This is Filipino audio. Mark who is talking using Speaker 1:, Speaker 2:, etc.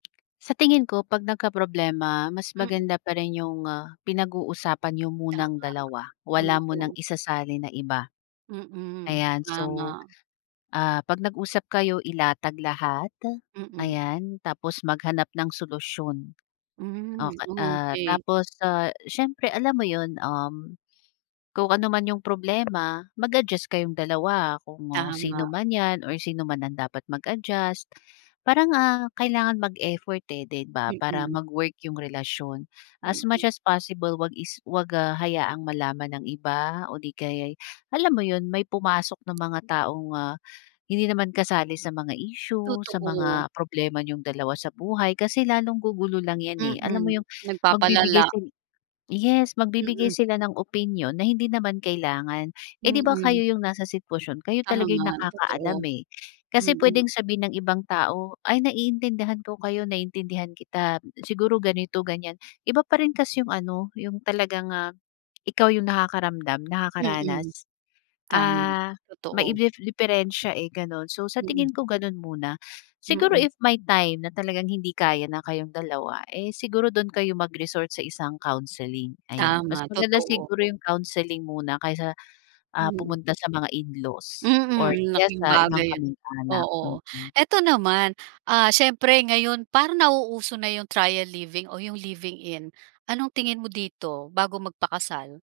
Speaker 1: Sa tingin ko, 'pag nagkaproblema, mas
Speaker 2: Mm.
Speaker 1: maganda pa rin yung, ah, pinag-uusapan niyo munang dalawa.
Speaker 2: Tama,
Speaker 1: Wala munang
Speaker 2: oo.
Speaker 1: isasali na iba,
Speaker 2: Mm,
Speaker 1: ayan. So,
Speaker 2: tama.
Speaker 1: ah, 'pag nag-usap kayo, ilatag lahat,
Speaker 2: Mm.
Speaker 1: ayan, tapos maghanap ng solusyon,
Speaker 2: Hmm,
Speaker 1: ok ah,
Speaker 2: okay.
Speaker 1: tapos, ah, siyempre, alam mo 'yon, um, kung anuman yung problema, mag-adjust kayong dalawa, kung sino
Speaker 2: Tama.
Speaker 1: man yan, or sino man ang dapat mag-adjust, parang, ah, kailangan mag-effort, eh, 'di ba, para
Speaker 2: Mm.
Speaker 1: mag-work yung relasyon. As
Speaker 2: Mm.
Speaker 1: much as possible, huwag is huwag, ah, hayaang malaman ng iba o 'di kaya'y, alam mo yun, may pumasok na mga taong, ah, hindi naman kasali sa mga issue, sa
Speaker 2: Totoo.
Speaker 1: mga problema niyong dalawa sa buhay, kasi lalong gugulo lang yan, eh, alam
Speaker 2: Mm,
Speaker 1: mo yung, magbibigay
Speaker 2: nagpapalala.
Speaker 1: sil yes, magbibigay
Speaker 2: Mm.
Speaker 1: sila ng opinyon, na hindi naman kailangan. Eh, 'di ba, kayo
Speaker 2: Mm.
Speaker 1: yung nasa sitwasyon, kayo talagang yung
Speaker 2: Tama,
Speaker 1: nakakaalam,
Speaker 2: totoo,
Speaker 1: eh, kasi
Speaker 2: mm.
Speaker 1: puwedeng sabihin ng ibang tao "Ay, naiintindihan ko kayo, naiintindihan kita, siguro ganito, ganyan", iba pa rin kasi yung ano, yung talagang, ah, ikaw yung nakakaramdam,
Speaker 2: Mm.
Speaker 1: nakakaranas.
Speaker 2: Tama,
Speaker 1: Ah, may
Speaker 2: totoo.
Speaker 1: iblef diperensiya, eh, gano'n. So, sa
Speaker 2: Mm.
Speaker 1: tingin ko gano'n muna, siguro
Speaker 2: Mm.
Speaker 1: if may time na talagang hindi kaya na kayong dalawa, eh, siguro do'n kayo mag-resort sa isang counseling, ayan. Mas
Speaker 2: Tama,
Speaker 1: maganda
Speaker 2: totoo.
Speaker 1: siguro yung counseling muna kaysa, ah,
Speaker 2: Mm.
Speaker 1: pumunta sa mga in-laws,
Speaker 2: Mm,
Speaker 1: or
Speaker 2: ang
Speaker 1: kaya
Speaker 2: laking
Speaker 1: sa ibang
Speaker 2: bagay 'yon,
Speaker 1: kamag-anak,
Speaker 2: oo.
Speaker 1: mm.
Speaker 2: Eto naman, ah, siyempre ngayon, parang nauuso na yung trial living o yung living in, anong tingin mo dito, bago magpakasal?